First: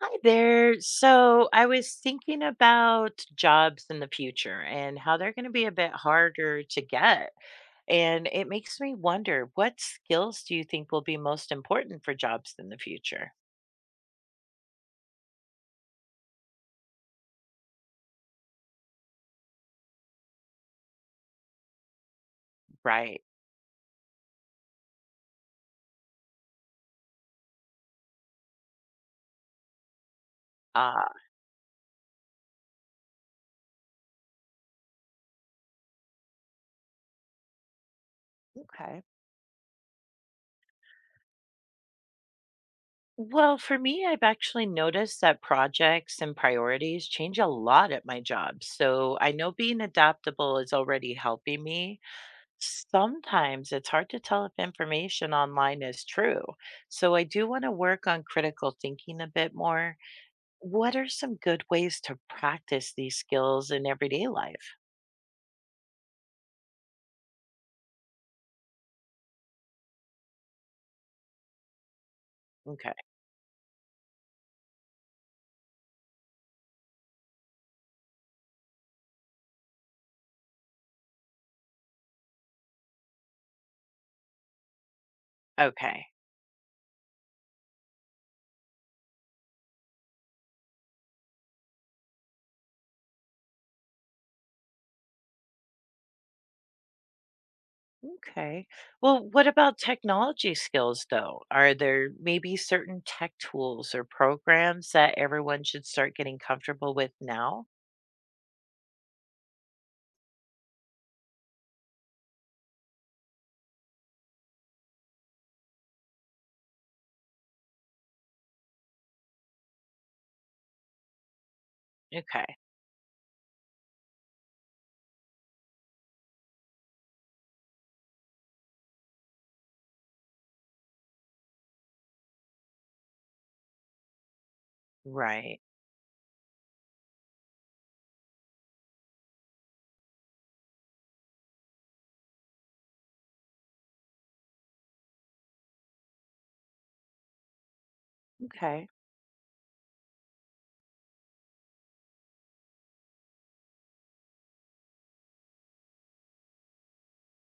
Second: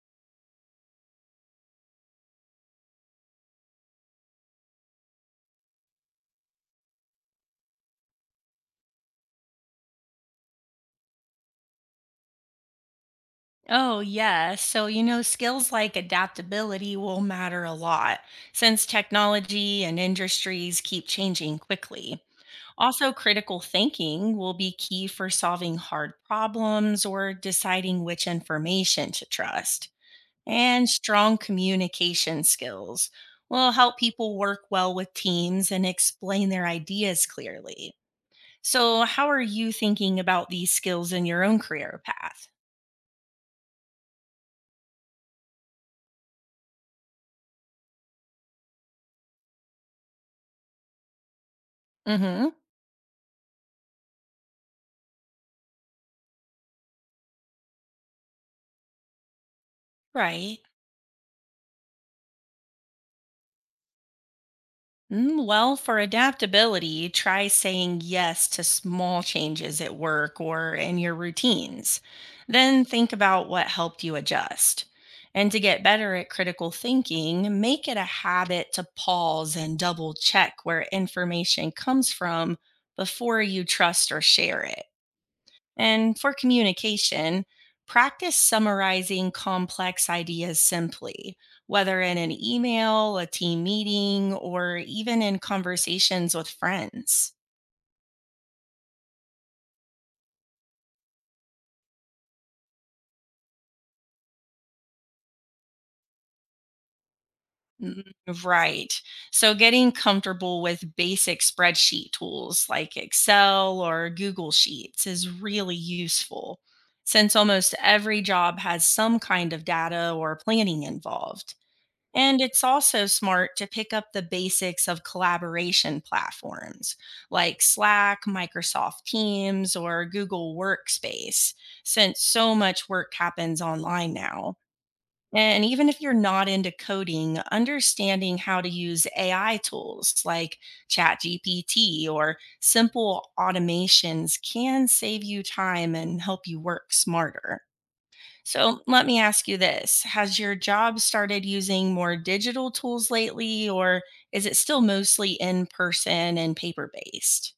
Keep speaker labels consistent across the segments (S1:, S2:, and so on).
S1: Hi there. So I was thinking about jobs in the future and how they're going to be a bit harder to get. And it makes me wonder, what skills do you think will be most important for jobs in the future?
S2: Oh, yeah. Skills like adaptability will matter a lot since technology and industries keep changing quickly. Also,
S1: Right.
S2: critical thinking will be key for solving hard problems or deciding which information to trust. And
S1: Uh,
S2: strong communication skills will help people work well with teams and explain their ideas clearly.
S1: Okay.
S2: So, how are you thinking about these skills in your own career path?
S1: Well, for me, I've actually noticed that projects and priorities change a lot at my job, so I know being adaptable is already helping me.
S2: Mm hmm.
S1: Sometimes it's hard to tell if information online is true, so I do want to work on critical thinking a bit more.
S2: Right.
S1: What are some good ways to practice these skills in everyday life?
S2: Well, for adaptability, try saying yes to small changes at work or in your routines. Then
S1: Okay,
S2: think about what helped you adjust. And to get better at critical thinking, make it a habit to pause and double check where information comes from before you trust or share it.
S1: okay,
S2: And for communication, practice summarizing complex ideas simply, whether in an email, a team meeting, or even in conversations with friends.
S1: okay. Well, what about technology skills though? Are there maybe certain tech tools or programs that everyone should start getting comfortable with now?
S2: Mm, Right. So, getting comfortable with basic spreadsheet tools like Excel or Google Sheets is really useful since almost every job has some kind of data or planning involved. And
S1: Okay,
S2: it's also smart to pick up the basics of collaboration platforms like Slack, Microsoft Teams, or Google Workspace, since so much work happens online now.
S1: right,
S2: And even if you're not into coding, understanding how to use AI tools like ChatGPT or simple automations can save you time and help you work smarter. So
S1: okay.
S2: let me ask you this. Has your job started using more digital tools lately, or is it still mostly in person and paper based?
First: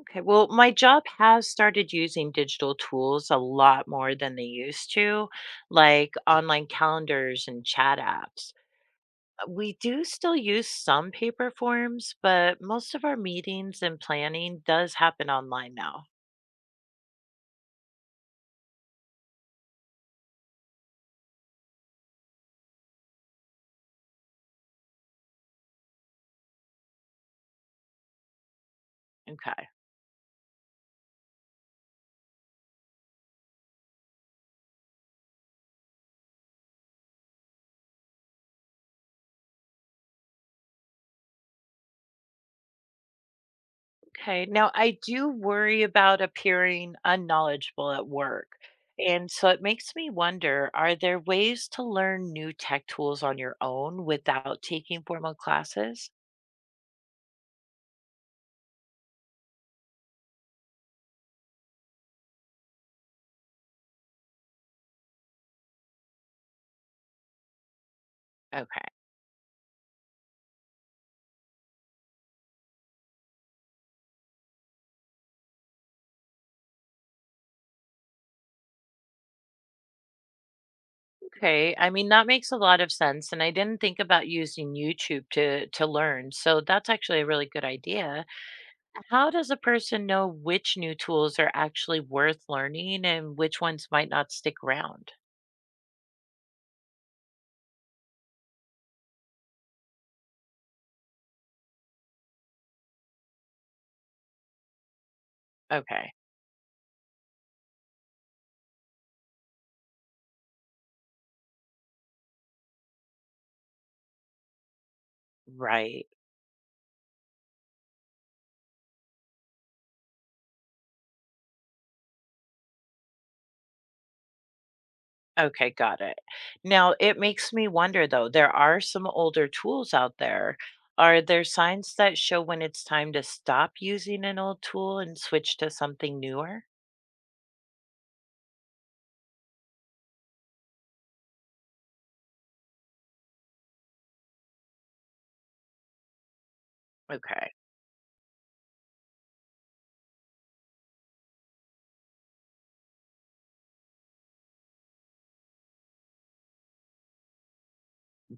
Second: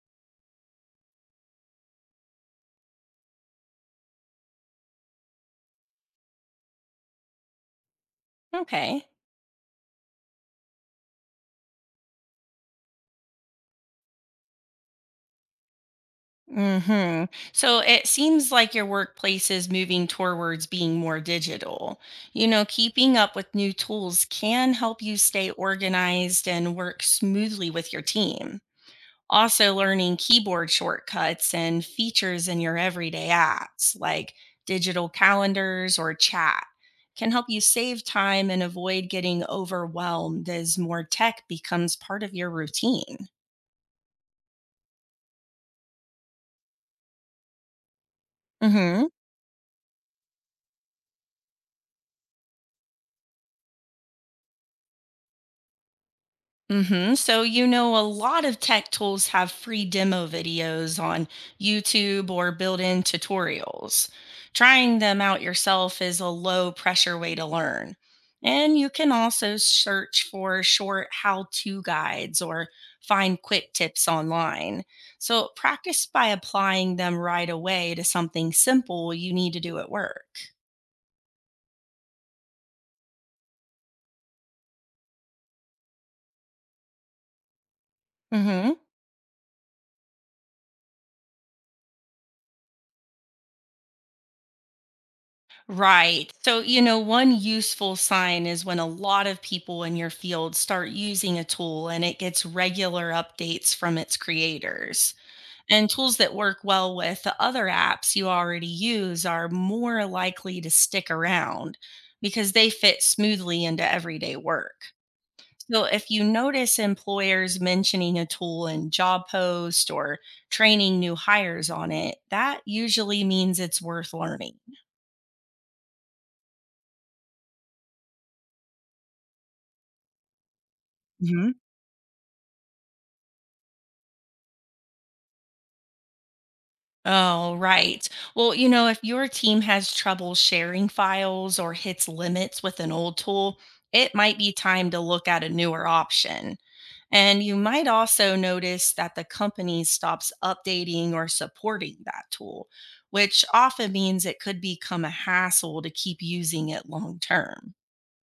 S1: Okay, well, my job has started using digital tools a lot more than they used to, like online calendars and chat apps.
S2: Okay.
S1: We do still use some paper forms, but most of our meetings and planning does happen online now.
S2: Hmm. So it seems like your workplace is moving towards being more digital. You know, keeping up with new tools can help you stay organized and work smoothly with your team.
S1: Okay.
S2: Also, learning keyboard shortcuts and features in your everyday apps like digital calendars or chat can help you save time and avoid getting overwhelmed as more tech becomes part of your routine.
S1: Okay. Now, I do worry about appearing unknowledgeable at work.
S2: Mhm.
S1: And so it makes me wonder, are there ways to learn new tech tools on your own without taking formal classes?
S2: So, a lot of tech tools have free demo videos on YouTube or built in tutorials. Trying them out yourself is a low pressure way to learn. And
S1: Okay.
S2: you can also search for short how to guides or find quick tips online. So, practice by applying them right away to something simple you need to do at work.
S1: Okay, I mean, that makes a lot of sense, and I didn't think about using YouTube to learn, so that's actually a really good idea.
S2: Hmm.
S1: How does a person know which new tools are actually worth learning and which ones might not stick around?
S2: Right. One useful sign is when a lot of people in your field start using a tool and it gets regular updates from its creators. And
S1: Okay.
S2: tools that work well with the other apps you already use are more likely to stick around because they fit smoothly into everyday work. So,
S1: Right.
S2: if you notice employers mentioning a tool in job posts or training new hires on it, that usually means it's worth learning.
S1: Okay, got it. Now, it makes me wonder though, there are some older tools out there. Are there signs that show when it's time to stop using an old tool and switch to something newer?
S2: Oh, right. If your team has trouble sharing files or hits limits with an old tool, it might be time to look at a newer option. And
S1: Okay.
S2: you might also notice that the company stops updating or supporting that tool, which often means it could become a hassle to keep using it long term.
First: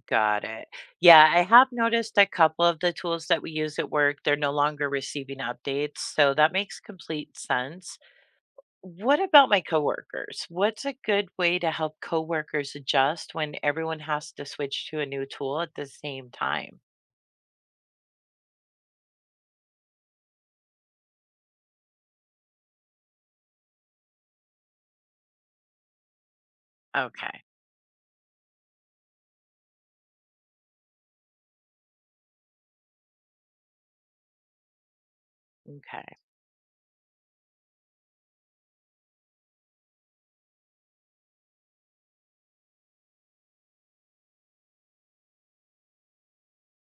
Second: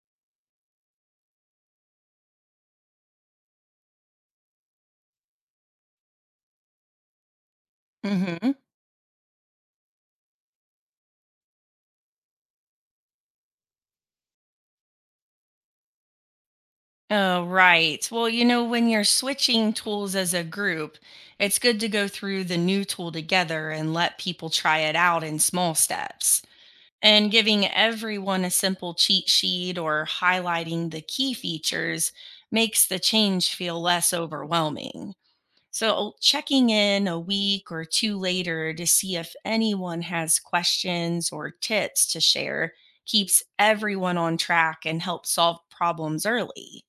S1: Got it. Yeah, I have noticed a couple of the tools that we use at work, they're no longer receiving updates. So that makes complete sense.
S2: Hmm.
S1: What about my coworkers? What's a good way to help coworkers adjust when everyone has to switch to a new tool at the same time?
S2: Oh, right. When you're switching tools as a group, it's good to go through the new tool together and let people try it out in small steps. And
S1: Okay.
S2: giving everyone a simple cheat sheet or highlighting the key features makes the change feel less overwhelming. So,
S1: Okay.
S2: checking in a week or two later to see if anyone has questions or tips to share keeps everyone on track and helps solve problems early.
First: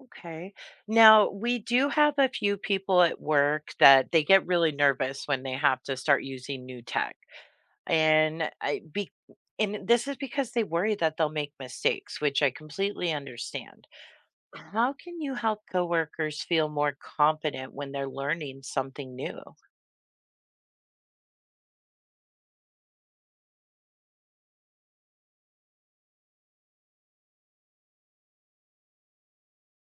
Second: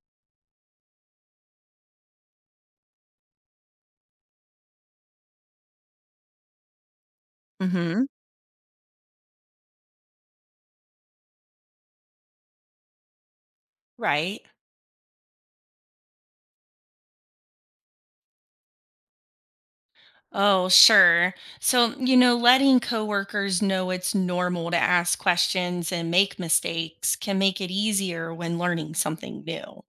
S1: Okay. Now, we do have a few people at work that they get really nervous when they have to start using new tech.
S2: Mhm.
S1: And I be And this is because they worry that they'll make mistakes, which I completely understand.
S2: Right.
S1: How can you help coworkers feel more confident when they're learning something new?
S2: Oh, sure. Letting coworkers know it's normal to ask questions and make mistakes can make it easier when learning something new.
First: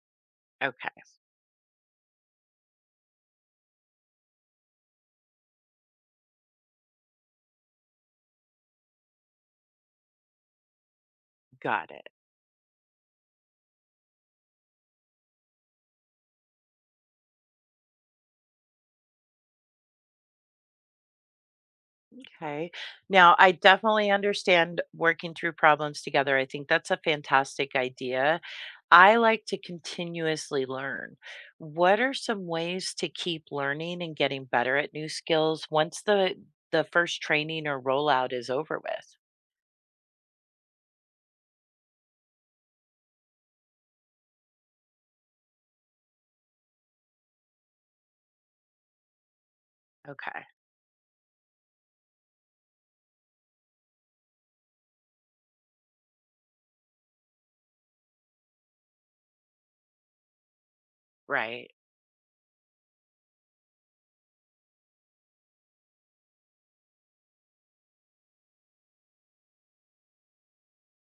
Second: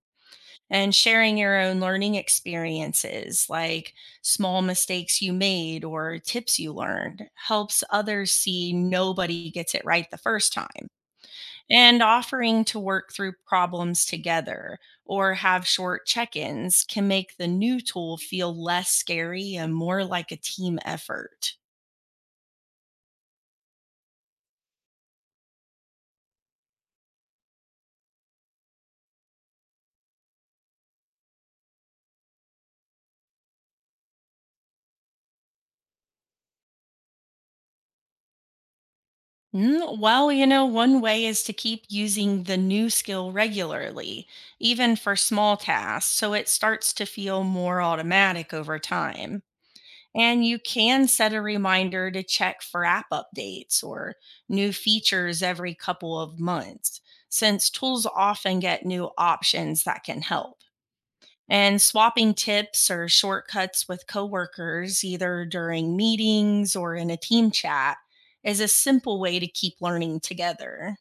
S1: Okay,
S2: And sharing your own learning experiences, like small mistakes you made or tips you learned, helps others see nobody gets it right the first time.
S1: got
S2: And
S1: it.
S2: offering to work through problems together or have short check ins can make the new tool feel less scary and more like a team effort.
S1: Okay. Now, I definitely understand working through problems together. I think that's a fantastic idea. I like to continuously learn. What are some ways to keep learning and getting better at new skills once the first training or rollout is over with?
S2: Well, one way is to keep using the new skill regularly, even for small tasks, so it starts to feel more automatic over time. And
S1: Okay.
S2: you can set a reminder to check for app updates or new features every couple of months, since tools often get new options that can help
S1: Right.
S2: and swapping tips or shortcuts with coworkers, either during meetings or in a team chat, is a simple way to keep learning together.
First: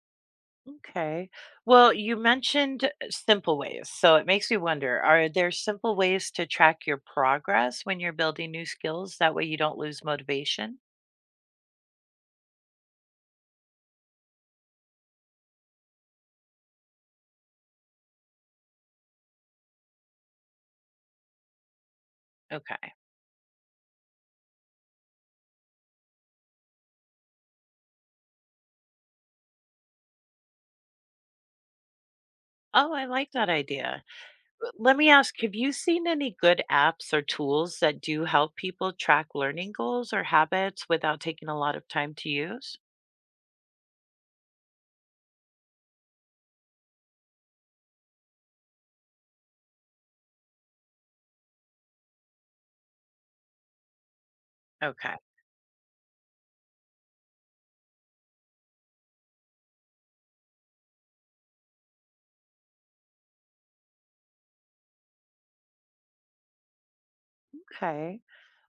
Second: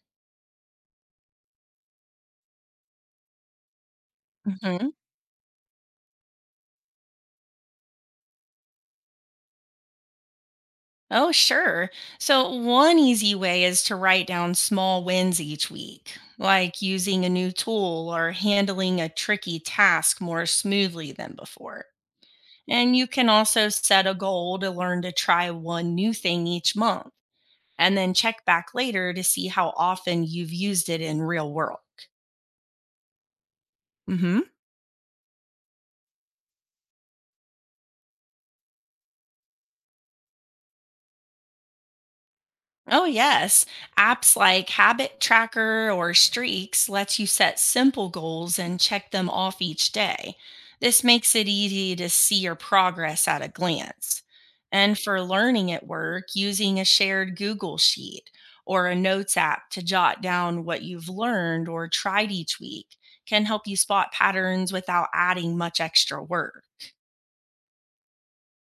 S1: Okay. Well, you mentioned simple ways. So it makes me
S2: Mhm.
S1: wonder, are there simple ways to track your progress when you're building new skills, that way you don't lose motivation?
S2: Oh, sure. So, one easy way is to write down small wins each week, like using a new tool or handling a tricky task more smoothly than before.
S1: Okay.
S2: And you can also set a goal to learn to try one new thing each month, and then check back later to see how often you've used it in real work.
S1: Oh, I like that idea.
S2: Mhm.
S1: Let me ask, have you seen any good apps or tools that do help people track learning goals or habits without taking a lot of time to use?
S2: Oh, yes. Apps like Habit Tracker or Streaks lets you set simple goals and check them off each day. This makes it easy to see your progress at a glance. And
S1: Okay.
S2: for learning at work, using a shared Google Sheet or a notes app to jot down what you've learned or tried each week can help you spot patterns without adding much extra work.
S1: Okay.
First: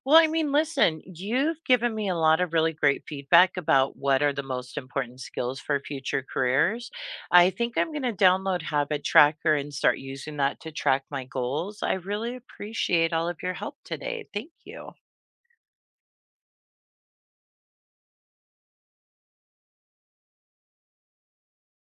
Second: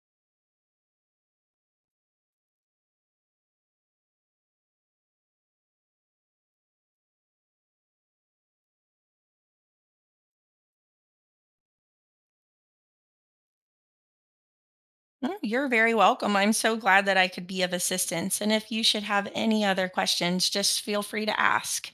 S1: Well, I mean, listen, you've given me a lot of really great feedback about what are the most important skills for future careers. I think I'm going to download Habit Tracker and start using that to track my goals. I really appreciate all of your help today. Thank you.
S2: No, you're very welcome. I'm so glad that I could be of assistance. And if you should have any other questions, just feel free to ask.